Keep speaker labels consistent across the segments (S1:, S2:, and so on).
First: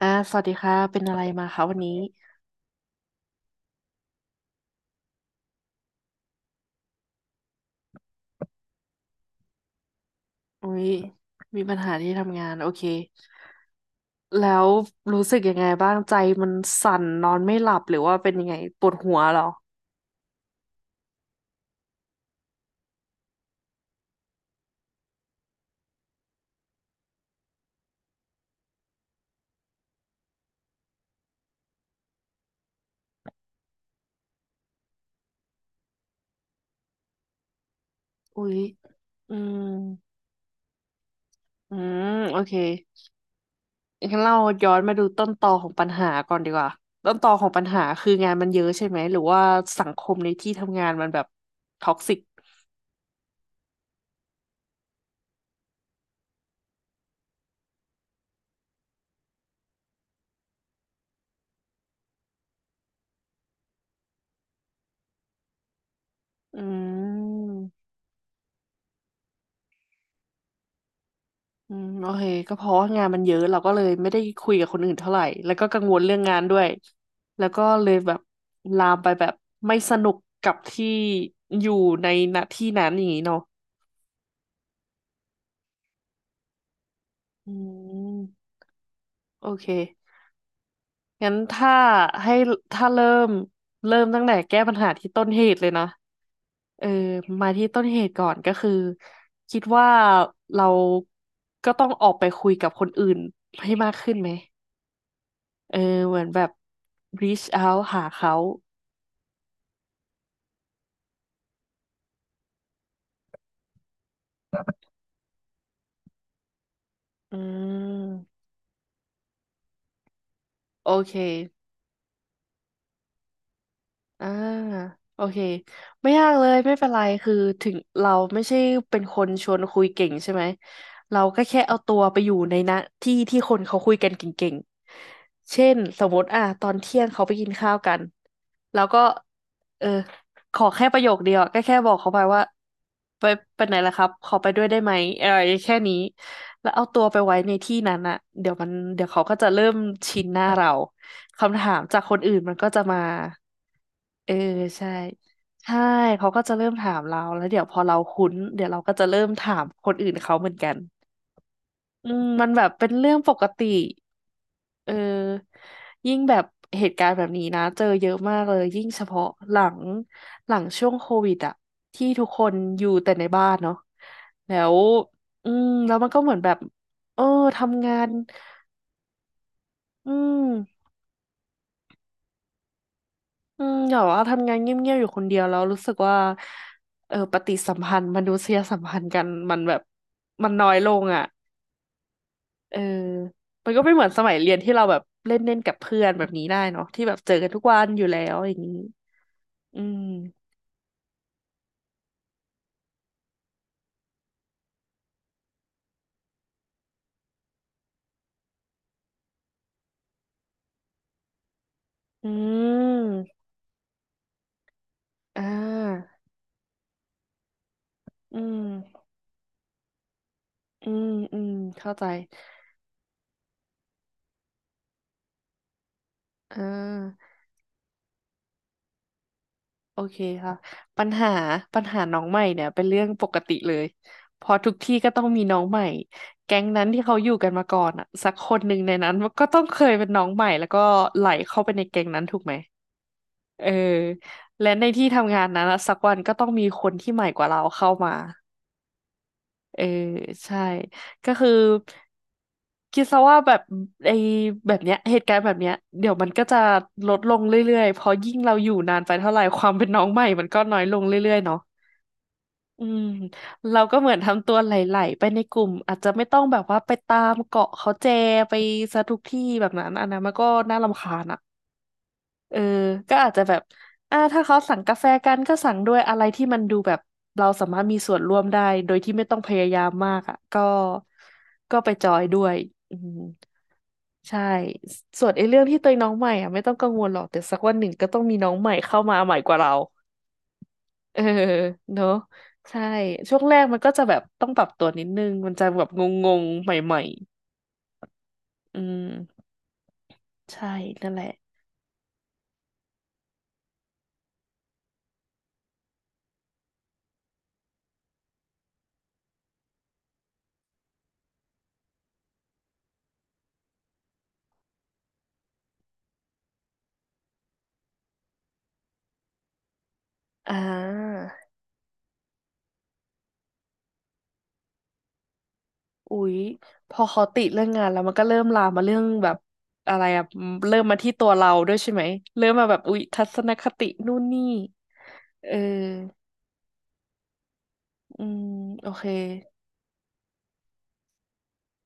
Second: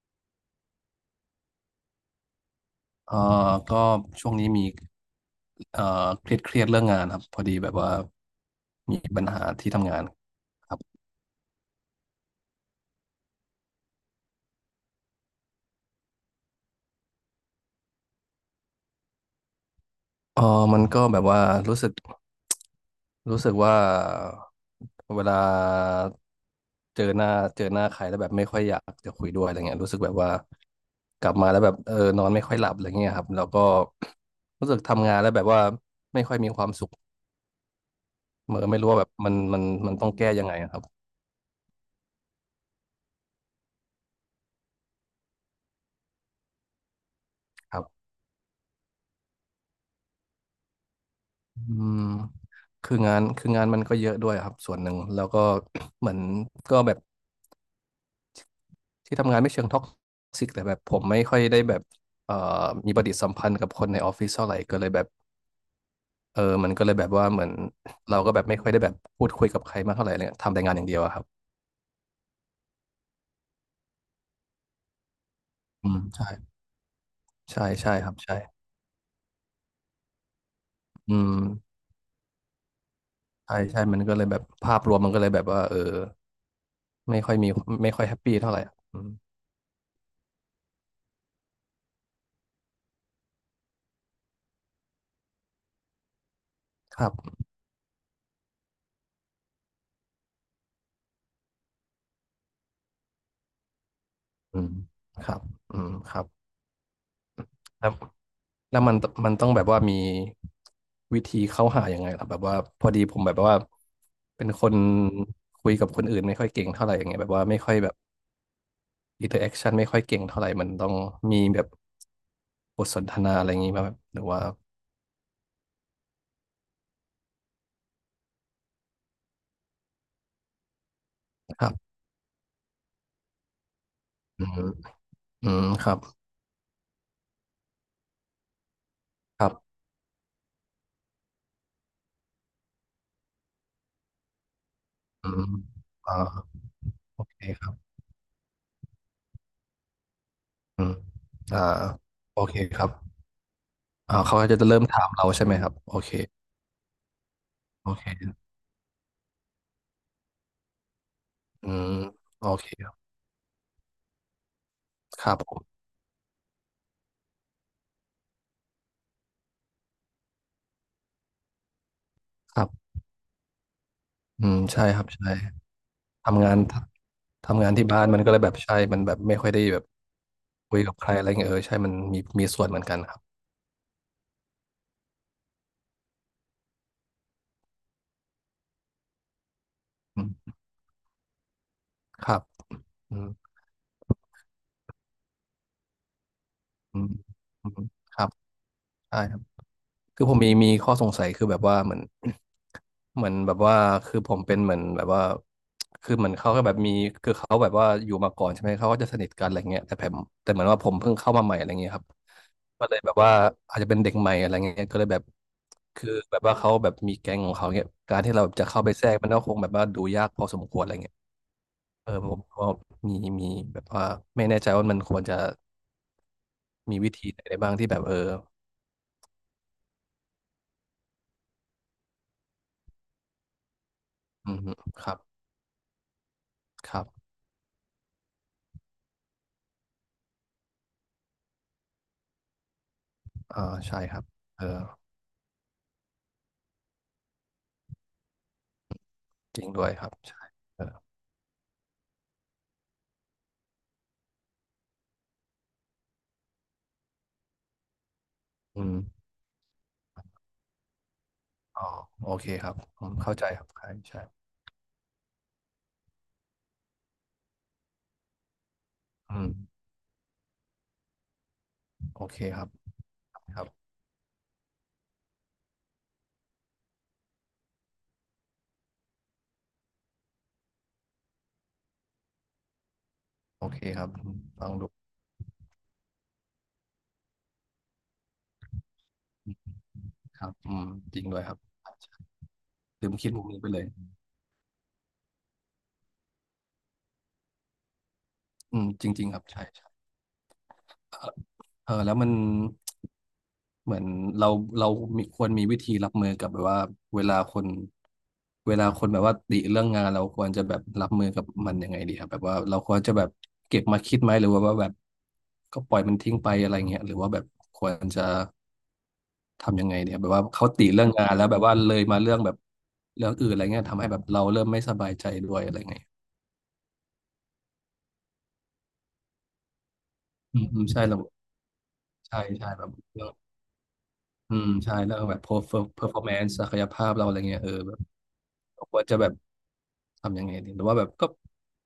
S1: อ่าสวัสดีค่ะเป็นอะไรมาคะวันนี้
S2: เอ่อก็ช่วงนี้มีเครียดเครียดเรื่องงานครับพอดีแบบว่ามีปัญหาที่ทำงาน
S1: อุ้
S2: ครับ
S1: ยมีปัญหาที่ทำงานโอเคแล้วรู้สึกยังไงบ้างใจมันสั่นนอนไม่หลับหรือว่าเป็นยังไงปวดหัวเหรอ
S2: เออมันก็แบบว่ารู้สึกรู้สึกว่าเวลาเจอหน้าเจอหน้าใครแล้วแบบไม่ค่อยอยากจะคุยด้วยอะไรเงี้ยรู้สึกแบบว่ากลับมาแล้วแบบเออนอนไม่ค่อยหลับอะไรเงี้ยครับแล้วก็ รู้สึกทำงานแล้วแบบว่าไม่ค่อยมีความสุข
S1: อุ้
S2: เอ
S1: ย
S2: อไม่รู้ว่าแบบมั
S1: อื
S2: นมัน
S1: ม
S2: มันต้องแก้ยังไงอะครับ
S1: อืมโอเคงั้นเราย้อนมาดูต้นตอของปัญหาก่อนดีกว่าต้นตอของปัญ
S2: ค
S1: หา
S2: รับ
S1: คืองานมันเยอะใช่ไหมหรือว่าสังคมในที่ทำงานมันแบบ
S2: อื
S1: ท็อก
S2: ม
S1: ซิก
S2: คืองานมันก็เยอะด้วยครับส่วนหนึ่งแล้วก็ เหมือนก็แบบที่ทำงานไม่เชิงท็อกซิกแต่แบบผมไม่ค่อยได้แบบเอ่อมีปฏิสัมพันธ์กับคนในออฟฟิศเท่าไหร่ก็เลยแบบเออ
S1: อื
S2: มันก็เลยแบบว่าเหมือน
S1: ม
S2: เราก็แบบไม่ค่อยได้แบบพูดคุยกับใครมากเท่าไหร่เลยทำแต่งานอย่างเดียวอะครับ
S1: อืมโอเคก็เพราะว่างานมันเยอะเราก็เลยไม่ได้คุยกับคนอื่นเท่าไหร่แล้วก็กัง
S2: อื
S1: ว
S2: ม
S1: ลเรื่อง
S2: ใช่
S1: งานด้วยแล้วก็
S2: ใช่
S1: เล
S2: ใช่
S1: ย
S2: ค
S1: แบ
S2: รับ
S1: บ
S2: ใช่
S1: ลามไปแบบไม่สนุกกับที่
S2: อืม
S1: อยู่ในณที่นั้นอย่างนี้เนาะ
S2: ใช่ใช่มันก็เลยแบบภาพรวมมันก็เลยแบบว่าเออไม่ค่อยมี
S1: อื
S2: ไม่ค่อยแฮปปี้เท่า
S1: ม
S2: ไหร่อืม
S1: โอเคงั้นถ้าให้ถ้าเริ่มเริ่มตั้งแต่แก้ปัญหาที่ต้นเหตุเลยนะเออ
S2: ครับ
S1: มาที่ต้นเหตุก่อนก็คือคิดว่าเราก็ต้องออกไปคุยกับคนอื่นให้มากขึ้นไหม
S2: อืมครับอื
S1: เอ
S2: ม
S1: อ
S2: ค
S1: เหมื
S2: รั
S1: อ
S2: บ
S1: นแบบ reach out
S2: แล้ว
S1: หาเขา
S2: แล้วมันต้องแบบว่ามีวิธีเข้าหายังไงล่ะแบบว่าพอดีผมแบบว่าเป็นคนคุยกับคนอื่นไม่ค่อยเก่งเท่าไหร่อย่างเงี้ยแบบ
S1: อื
S2: ว่าไม่ค่อยแบบ
S1: ม
S2: อินเตอร์แอคชั่นไม่ค่อยเก่งเท่าไหร่มันต้
S1: โอ
S2: อง
S1: เค
S2: มีแบบบทสนทนาอะไรอย่างงี้มาแบบหรือ
S1: อ่า
S2: ว่า
S1: โอเคไม่ยากเลยไม่เป็นไรคือถึงเราไม่ใช่เป็นคนชวนคุยเก่งใช่ไหมเราก็แค่
S2: ครั
S1: เอาตั
S2: บ
S1: วไปอยู่ในนะที่ที่คนเขาคุยกันเก
S2: อื
S1: ่
S2: ม
S1: ง
S2: อื
S1: ๆเช่
S2: ม
S1: น
S2: ครับ
S1: สมมติอ่ะตอนเที่ยงเขาไปกินข้าวกันแล้วก็
S2: ครับ
S1: เออขอแค่ประโยคเดียวอะก็แค่บอกเขาไปว่าไปไหนล่ะครับขอไปด้วยได้ไหมเอ
S2: อื
S1: อ
S2: ม
S1: แค่นี้
S2: อ่า
S1: แล้วเอาตัวไป
S2: โอ
S1: ไว้
S2: เค
S1: ใน
S2: ครั
S1: ที่
S2: บ
S1: นั้นอะเดี๋ยวมันเดี๋ยวเขาก็จะเริ่มชินหน้าเรา
S2: อืม
S1: คำ
S2: อ่า
S1: ถามจากคนอื่น
S2: โอ
S1: มั
S2: เค
S1: นก็
S2: ค
S1: จะ
S2: รับ
S1: มา
S2: อ่า
S1: เออ
S2: เขาก็จะเริ่ม
S1: ใช่
S2: ถามเราใช่ไหมครับ
S1: ใช่
S2: โอเค
S1: เขาก็จะเริ่มถามเราแล้วเดี๋ยวพอ
S2: โอ
S1: เราคุ้น
S2: เค
S1: เดี๋ยวเราก็จะเริ่มถามคนอื่นเขาเหมือนกัน
S2: อืม
S1: อืม
S2: โอ
S1: มันแบ
S2: เค
S1: บเป็
S2: ค
S1: น
S2: รับ
S1: เรื่องปกติเอ
S2: ครับ
S1: อ
S2: ผม
S1: ยิ่งแบบเหตุการณ์แบบนี้นะเจอเยอะมากเลยยิ่งเฉพาะหลังช่วงโควิดอะที่ทุกคน
S2: ครั
S1: อ
S2: บ
S1: ยู่แต่ในบ้านเนาะ
S2: อื
S1: แล้
S2: ม
S1: ว
S2: ใช่ครับใช่
S1: อืมแล้วมันก็เหมือน
S2: ทำ
S1: แบ
S2: งา
S1: บ
S2: น
S1: เออ
S2: ทำงาน
S1: ทำ
S2: ที่
S1: งา
S2: บ้าน
S1: น
S2: มันก็เลยแบบใช่ มันแบบไม่ค่อยได้แบบ
S1: อื
S2: คุย
S1: ม
S2: กับใครอะไรเงี้ยเออใช่มันมีส่วนเหมือนกันครับ
S1: อืมอย่าว่าทำงานเงียบๆอยู่คนเดียวแล้วรู้สึกว่าเออปฏิสัมพันธ์มนุษยสัมพันธ์กันมันแบบ
S2: อืม
S1: น้อยลงอ่ะ
S2: ครับ
S1: เออ
S2: อืม
S1: มันก็ไม่เหมือนสมัยเรียนที่เราแบบเล่นเล่นกับเพื่อนแบบนี้ได้เนาะ
S2: อื
S1: ที่
S2: ม
S1: แบบเจอกันทุก
S2: อื
S1: วัน
S2: ม
S1: อยู่
S2: ค
S1: แล้
S2: รับ
S1: วอย่างนี้
S2: ใช่ครับ
S1: อื
S2: คือผมมี
S1: ม
S2: มีข้อสงสัยคือแบบว่าเหมือน เหมือนแบบว่าคือผมเป็นเหมือนแบบว่าคือเหมือนเขาก็แบบมีคือเขาแบบว่าอยู่มาก่อนใช่ไหมเขาก็จะสนิทกันอะไรเงี้ยแต่ผมแต่เหมือนว่าผมเพิ่งเข้ามาใหม่อะไรเงี้ยครับ
S1: อื
S2: ก็เลยแบบว่า
S1: ม
S2: อาจจะเป็นเด็กใหม่อะไรเงี้ยก็เลยแบบ
S1: อ่า
S2: คือแบบว่าเขาแบบมีแก๊งของเขาเงี้ยการที่
S1: อื
S2: เราจะ
S1: ม
S2: เข้าไปแทรกมันก็คงแบบว่าดูยากพอสมควร
S1: อื
S2: อะไร
S1: ม
S2: เงี้ย
S1: อืมเข้าใจ
S2: เออผมก็มีมีแบบว่าไม่แน่ใจว่ามันควรจะ
S1: อ่
S2: มีวิธี
S1: า
S2: ไหนได้บ้างที่แบบเออ
S1: โอเคค่ะปัญหาน้องใหม่เนี่ยเป็นเรื่องปกติเลยพ
S2: อื
S1: อ
S2: ม
S1: ทุกที่
S2: ค
S1: ก็
S2: รับ
S1: ต้องมีน้องใหม่แก๊งนั้น
S2: ค
S1: ที่
S2: รั
S1: เขา
S2: บ
S1: อยู่กันมาก่อนอ่ะสักคนหนึ่งในนั้นมันก็ต้องเคยเป็นน้องใหม่แล้วก็ไหลเข้าไปในแก๊งนั้นถูกไหมเอ
S2: อ่า
S1: อ
S2: ใช่ครับเออ
S1: และในที่ทำงานนั้นอะสักวันก็ต้องมีคนที่ใหม่กว่าเราเข้ามา
S2: จริง
S1: เออ
S2: ด้วยครับใช่
S1: ใช่
S2: เออ
S1: ก็คือคิดซะว่าแบบไอ้แบบเนี้ยเหตุการณ์แบบเนี้ยเดี๋ยวมันก็จะลดลงเรื่อยๆเพราะยิ่งเราอยู่
S2: อื
S1: นานไป
S2: ม
S1: เท่าไหร่ความเป็นน้องใหม่มันก็น้อยลงเรื่อยๆเนาะ
S2: อ๋อโอเคครับ
S1: อืม
S2: อืมเข้าใจครับ
S1: เรา
S2: ใช่
S1: ก็เหมือน
S2: ใช่
S1: ทำตัวไหลๆไปในกลุ่มอาจจะไม่ต้องแบบว่าไปตามเกาะเขาแจไปซะทุกที่
S2: อืม
S1: แบบนั้นอันนั้นมันก็น่ารำคาญอะ
S2: โอเค
S1: เออ
S2: ครับ
S1: ก็อาจจะแบ
S2: ค
S1: บ
S2: รับ
S1: อ่าถ้าเขาสั่งกาแฟกันก็สั่งด้วยอะไรที่มันดูแบบเราสามารถมีส่วนร่วมได้ โดยที่ไม่ต้องพยายามมากอ่ะก็ไปจอยด้วยอืม
S2: โอเคครับอืม
S1: ใช่
S2: ฟังดู
S1: ส่วนไอ้เรื่องที่ตัวเองน้องใหม่อ่ะไม่ต้องกังวลหรอก แต่สักวันหนึ่งก็ต้องมีน้องใหม่เข้ามาใหม่กว่าเรา
S2: ครับอืมจ
S1: เออ
S2: ริงด้วยครับ
S1: เนอะ
S2: ใช่
S1: ใช่
S2: ลืมคิด
S1: ช่ว
S2: มุ
S1: ง
S2: ม
S1: แร
S2: นี้
S1: ก
S2: ไป
S1: มั
S2: เล
S1: น
S2: ย
S1: ก็จะแบบต้องปรับตัวนิดนึงมันจะแบบงงๆใหม่ๆอื
S2: อืม
S1: ม
S2: จริงๆครับใช่ใช่
S1: ใช่นั่นแหละ
S2: เออแล้วมันเหมือนเราเราควรมีวิธีรับมือกับแบบว่าเวลาคนเวลาคนแบบว่าติเรื่องงานเราควรจะแบบรับมือกับมันยังไงดีครับแบบว่าเราควรจะแบบเก็บมาคิดไหมหรือว่าแบบก็ปล่อยมันทิ้งไปอะไรเงี้ยหรือว่าแบบควรจะทำยังไงเนี่ยแบบว่า
S1: อ่
S2: เขาติเรื่องงานแล้
S1: า
S2: วแบบว่าเลยมาเรื่องแบบเรื่องอื่นอะไรเงี้ยทำให้แบบเราเริ่มไม่สบายใจด้วยอะไรเงี้ย
S1: อุ๊ยพอเขาติเรื่องงานแล้วมันก็เริ่มลามมาเรื่องแบบอะไรอะ
S2: อืม
S1: เริ่
S2: อื
S1: ม
S2: ม
S1: มา
S2: ใช่
S1: ที่
S2: เรา
S1: ตัวเราด้วยใช่ไหม
S2: ใช่
S1: เริ่มมา
S2: ใช่
S1: แบบ
S2: แบบ
S1: อุ๊ยทัศนคตินู่นนี่
S2: อืมใช่เรื่องแบบ
S1: เออ
S2: performance ศักยภาพเราอะไรเงี้ยเออแบบ
S1: อืมโอ
S2: คว
S1: เค
S2: รจะแบบทำยังไงดีหรือว่าแบบก็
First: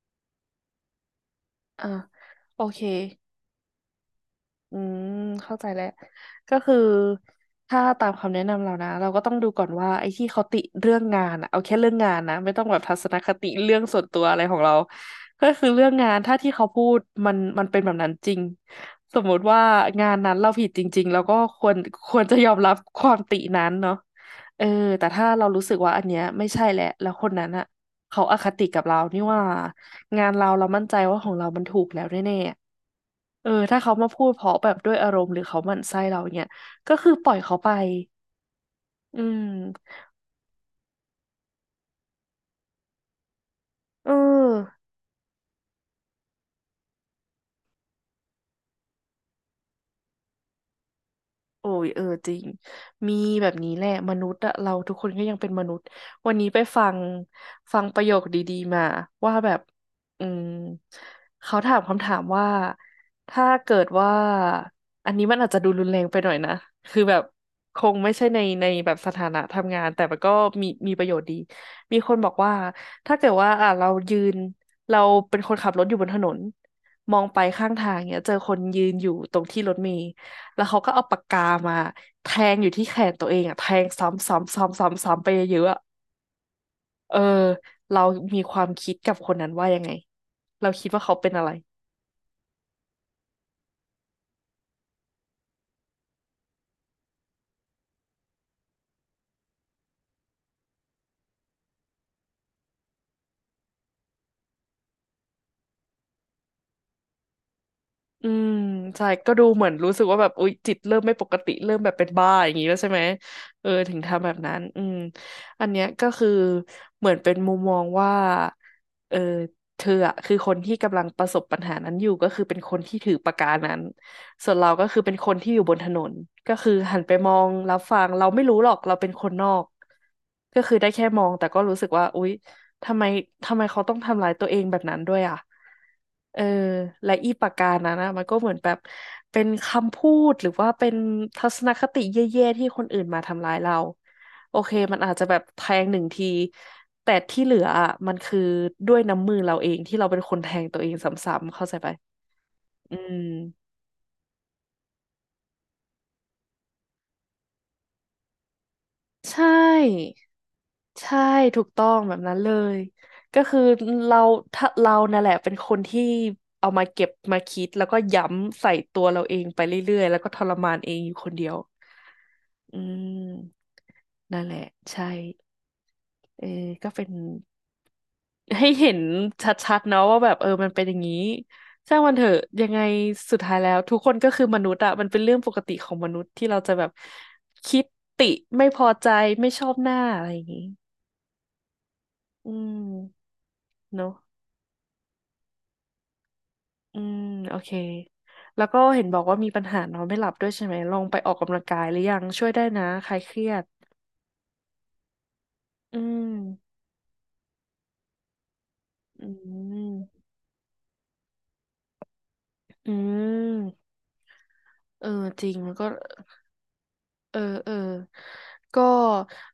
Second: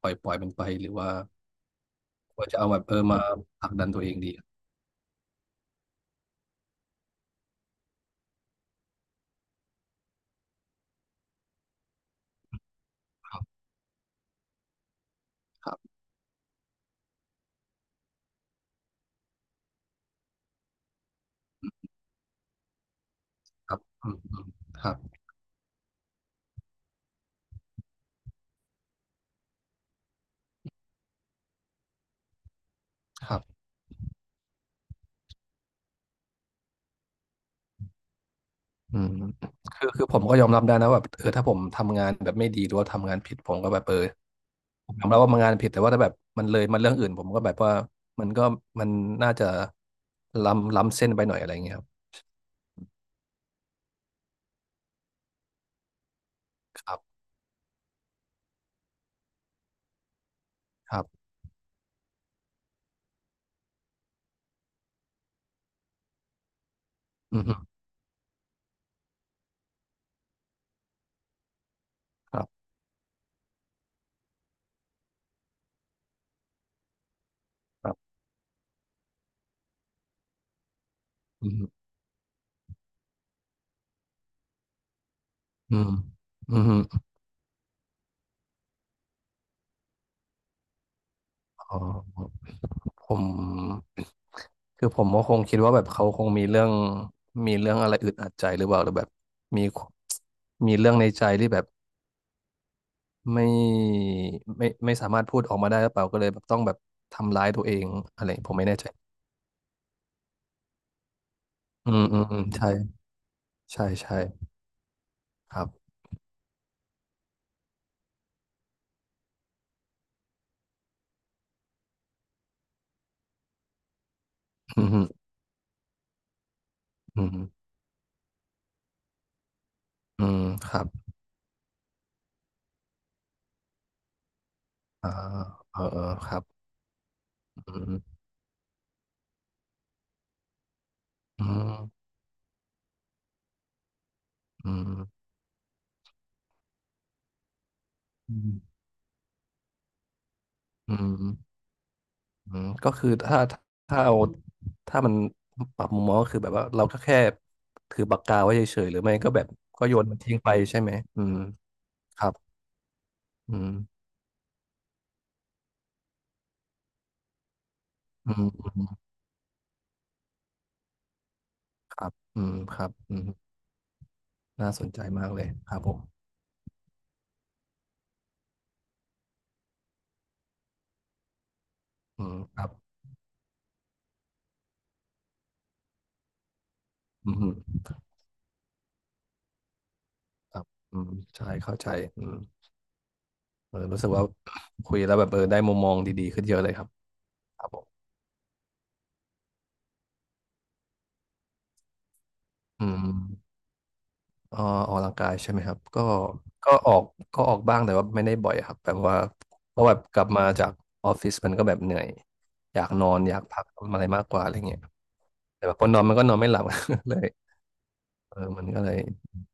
S2: ปล่อยมันไปหรือว่า
S1: อ่ะ
S2: ควรจะ
S1: โอ
S2: เอาแบ
S1: เค
S2: บเออมาผลักดันตัวเองดี
S1: อืมเข้าใจแล้วก็คือถ้าตามคำแนะนำเรานะเราก็ต้องดูก่อนว่าไอ้ที่เขาติเรื่องงานอะเอาแค่เรื่องงานนะไม่ต้องแบบทัศนคติเรื่องส่วนตัวอะไรของเราก็คื
S2: ค
S1: อ
S2: รั
S1: เรื่อง
S2: บ
S1: งานถ้าที่เขาพูดมันเป็นแบบนั้นจริงสมมุติว่างานนั้นเราผิดจริงๆแล้วก็ควรจะยอมรับความตินั้
S2: ค
S1: น
S2: รับ
S1: เนาะ
S2: อืมอืม
S1: เออ
S2: ครับ
S1: แต่ถ้าเรารู้สึกว่าอันเนี้ยไม่ใช่แหละแล้วคนนั้นอะ เขาอคติกับเรานี่ว่างานเรามั่นใจว่าของเรามันถูกแล้วแน่
S2: ครั
S1: ๆเออ
S2: บ
S1: ถ้าเขามาพูดเพราะแบบด้วยอารมณ์หรือเขาหมั่นไส้เราเนี่ย ก็คือปล่อยเขาไป
S2: อืม
S1: อืม
S2: คือผมก็ยอมรับได้นะว่าแบบเออถ้าผมทำงานแบบไม่ดีหรือว่าทำงานผิดผมก็แบบเออ
S1: เออ
S2: ผมยอมรับว่ามันงานผิดแต่ว่าถ้าแบบมันเลยมันเรื่องอื่นผมก็แบบว่ามันก็มันน่าจะล้ำเส้นไปหน่อยอะไร
S1: โอ้
S2: เงี้ยครั
S1: ย
S2: บ
S1: เออจริงมีแบบนี้แหละมนุษย์อะเราทุกคนก็ยังเป็นมนุษย์วันนี้ไปฟั
S2: ครั
S1: ง
S2: บ
S1: ฟังประโยคดีๆมาว่าแบบอืม
S2: ครับ
S1: เขาถามคำถามว่าถ้าเกิดว่าอันนี้มันอาจจะดูรุนแรงไปหน่อยนะคือแบบ
S2: อื
S1: ค
S2: ม
S1: งไม่ใช่ในแบบสถานะทำงานแต่มันก็มีประโยชน์ดีมีคนบอก
S2: ครับ
S1: ว่าถ้าเกิดว่าอ่ะเรายืนเราเป็นคนขับรถอยู่บนถนนมองไปข้าง
S2: ค
S1: ทา
S2: รั
S1: ง
S2: บ
S1: เนี่ยเจอคนยืนอยู่ตรงที่รถเมล์ แล้วเขาก็เอาปากกา
S2: อืม
S1: มาแทงอยู่ที่แขนตัวเองอะแทงซ้ำซ้ำซ้ำซ้ำซ้ำไปเยอะๆ
S2: อื
S1: อะ
S2: ม อืม
S1: เออ เรามีความคิดกับคนนั้นว่ายังไง เราคิดว่าเขาเป็นอะไร
S2: อ๋อผมคือผมก็คงคิดว่าแบบเขาคงมีเรื่องมีเรื่องอะไรอึดอัดใจหรือเปล่าหรือแบบมีมีเรื่องในใจที่แบบไม่ไม่สามารถพูดออกมาได้หรือเปล่าก็เลยแบบต้องแบบทำร้ายตัวเองอะ
S1: อื
S2: ไรผ
S1: ม
S2: มไม่แน่ใจ
S1: ใช่ก็ดูเหมือนรู้สึกว่าแบบอุ๊ยจิตเริ่มไม่ปกติเริ่มแบ
S2: อื
S1: บ
S2: ม
S1: เป็น
S2: อืม
S1: บ้า
S2: อืม
S1: อย่างนี้
S2: ใช่
S1: แล้วใช่ไหมเออ
S2: ใช่
S1: ถึง
S2: ใช่
S1: ทำแบบนั้นอืม
S2: ครั
S1: อันเนี้ย
S2: บ
S1: ก็คือเหมือนเป็นมุมมองว่าเออเธออะคือคนที่กำลังประสบปัญหานั้นอยู่ก็คือเป็นคนที่ถือปากกานั้นส่วนเรา
S2: อื
S1: ก็
S2: ม
S1: คื
S2: อื
S1: อเป็นคนที่อยู่บนถนนก็คือหันไปมอ
S2: ม
S1: งรับฟังเราไม่รู้หรอกเราเป็นคนนอก
S2: อืม
S1: ก็
S2: ค
S1: คือ
S2: รั
S1: ได้
S2: บ
S1: แค่มองแต่ก็รู้สึกว่าอุ๊ย ทำไมทำไมเขาต้องทำร้ายตัวเองแบบนั้น
S2: อ่า
S1: ด้วยอ่ะ
S2: เออเออค
S1: เอ
S2: รั
S1: อ
S2: บ
S1: และอีปากกา
S2: อื
S1: นั้นนะ
S2: ม
S1: มันก็เหมือนแบบเป็นคำพูดหรือว่าเป็น
S2: อื
S1: ทัศนคติ
S2: ม
S1: แย่ๆที่คนอื่นมาทำร้ายเราโอ
S2: อื
S1: เค
S2: ม
S1: มันอาจจะแบบแทงหนึ่งทีแต่ที่เหลืออะมัน
S2: อื
S1: คือ
S2: ม
S1: ด้วยน้ำมือเราเองที่เราเป็นคนแทงตัวเอ
S2: อื
S1: งซ้ำๆ
S2: ม
S1: เข้าใจไป
S2: อืมก็
S1: อื
S2: คือ
S1: ม
S2: ถ้าถ้าเอาถ้ามันปรับมุมมองก็คือแบบว่าเราก็แค่ถือปากกาไว้เฉยๆหรือไม่ก็
S1: ใช
S2: แบบก็โยน
S1: ่
S2: มันทิ้งไปใช่ไหม
S1: ใช่
S2: อืม
S1: ถูกต้องแบ
S2: ค
S1: บ
S2: รับ
S1: นั้นเลยก็
S2: อื
S1: คือ
S2: ม
S1: เราถ้าเรานั่นแหละเป็นคนที่เอามาเก็บมาคิดแล้วก็ย้
S2: อืม
S1: ำ
S2: อื
S1: ใส่
S2: ม
S1: ตัวเราเองไปเรื่อยๆแล้วก็ทรมานเองอยู่คนเดียว
S2: ครับอืมค
S1: อื
S2: รับอืม
S1: มนั่นแหละ
S2: น่าสนใจ
S1: ใช่
S2: มากเลยครับผม
S1: เออก็เป็นให้เห็นชัดๆเนาะว่าแบบเออมันเป็นอย่างนี้ช่างมันเถ
S2: อื
S1: อะ
S2: มค
S1: ยั
S2: รับ
S1: งไงสุดท้ายแล้วทุกคนก็คือมนุษย์อะมันเป็นเรื่องปกติของมนุษย์ที่เราจะแบบ
S2: อื
S1: คิ
S2: ม
S1: ดติไม่พอใจไม่ชอบหน้าอะไรอย่าง
S2: ค
S1: นี้
S2: รับอืมใช่เข้าใจอืม
S1: อืม
S2: เออรู้
S1: เน
S2: สึ
S1: อะ
S2: กว่า คุยแล้วแบบเออได้มุมมองดีๆขึ้นเยอะเลยครับ
S1: อืมโอ
S2: ครับ
S1: เค
S2: ผม
S1: แล้วก็เห็นบอกว่ามีปัญหานอนไม่หลับด้วยใช่ไหมลองไปออกกำลังกายหรือยังช่วยได้นะ
S2: อืม
S1: คลายเครียด
S2: เอ่อออกกำลังกายใช่ไหมครับ
S1: อืม
S2: ก็ออกก็ออกบ้างแต่ว่าไม่ได้บ่อยครับแบบว่า
S1: อื
S2: เพราะแบบกลั
S1: ม
S2: บมาจากออฟฟิศมันก็แบบเหนื่อยอยาก
S1: อื
S2: นอนอยากพัก
S1: ม
S2: ทำอะไรมากกว่าอะไรเงี้ย
S1: เออจริง
S2: แต่
S1: มั
S2: แบ
S1: น
S2: บพ
S1: ก็
S2: อนอนมันก็นอนไม่หลับ เลย
S1: เออเออ
S2: เออมันก็
S1: ก็
S2: เลย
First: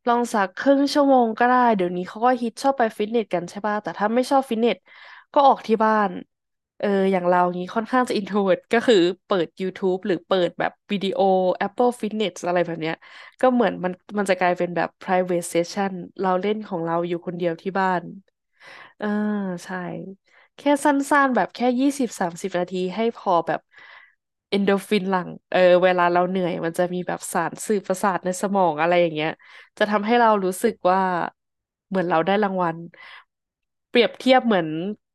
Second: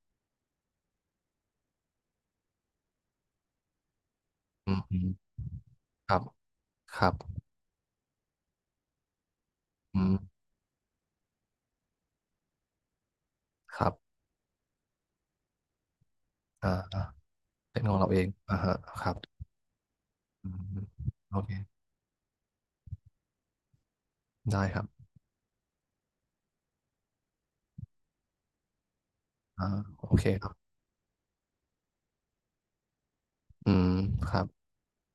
S1: ลองสักครึ่งชั่วโมงก็ได้เดี๋ยวนี้เขาก็ฮิตชอบไปฟิตเนสกันใช่ป่ะแต่ถ้าไม่ชอบฟิตเน
S2: อื
S1: ส
S2: มอืม
S1: ก็ออกที่บ้า
S2: ค
S1: น
S2: รับ
S1: เออ
S2: ครับ
S1: อย่างเรางี้ค่อนข้างจะอินโทรเวิร์ตก็คือเปิด YouTube
S2: อื
S1: หรื
S2: ม
S1: อเปิดแบบวิดีโอ Apple Fitness อะไรแบบเนี้ยก็เหมือน
S2: ค
S1: มั
S2: รั
S1: น
S2: บ
S1: มันจะกลายเป็นแบบ private session เวทเซสชั่นเราเล่นข
S2: อ่า
S1: องเรา
S2: อ่า
S1: อยู่คนเดียวที่
S2: เป็น
S1: บ้า
S2: ของ
S1: น
S2: เราเองอ่าฮะ
S1: เอ
S2: ค
S1: อ
S2: รับ
S1: ใช่
S2: อื
S1: แค่
S2: ม
S1: สั้นๆ
S2: โอ
S1: แบบ
S2: เค
S1: แค่20-30 นาทีให้พอแบบเอน
S2: ได้
S1: โด
S2: ครับ
S1: ฟินหลั่งเออเวลาเราเหนื่อยมันจะมีแบบสารสื่อประสาทในสมองอะไรอย่างเงี้ย
S2: อ่า
S1: จะทำให้
S2: โอเค
S1: เรา
S2: ครั
S1: รู้สึ
S2: บ
S1: กว่าเหมือนเราได้รางวัล
S2: อืม
S1: เปรียบ
S2: ค
S1: เทียบ
S2: รับ
S1: เหมือน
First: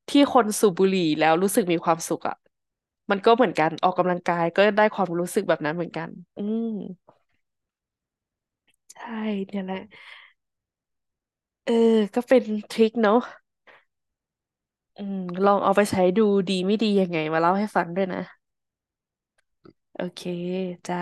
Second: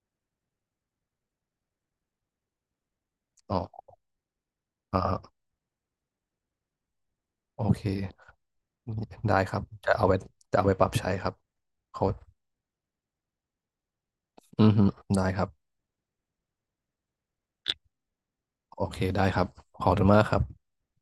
S1: ที่คนสูบบุหรี่แล้วรู้สึกมีความสุขอ่ะมันก็เหมือน
S2: อ๋
S1: กันอ
S2: อ
S1: อกกำลังกายก็ได้ค
S2: อ่า
S1: วาม
S2: ฮะ
S1: รู้สึกแบบนั้นเหมือนกันอืม
S2: โอเค
S1: ใช่
S2: ได้ค
S1: เนี่
S2: รับ
S1: ยแหละ
S2: จะเอาไปปรับใช้ครับ
S1: เออ
S2: ขอบ
S1: ก็เป็นทริคเนาะ
S2: อือฮึ
S1: อืม
S2: ได้ครั
S1: ล
S2: บ
S1: องเอาไปใช้ดูดีไม่ดียังไงมาเล่าให้ฟังด้วยนะ
S2: โอเค ได้ครับ ขอบ
S1: โอ
S2: คุณมา
S1: เค
S2: กครับ
S1: จ้า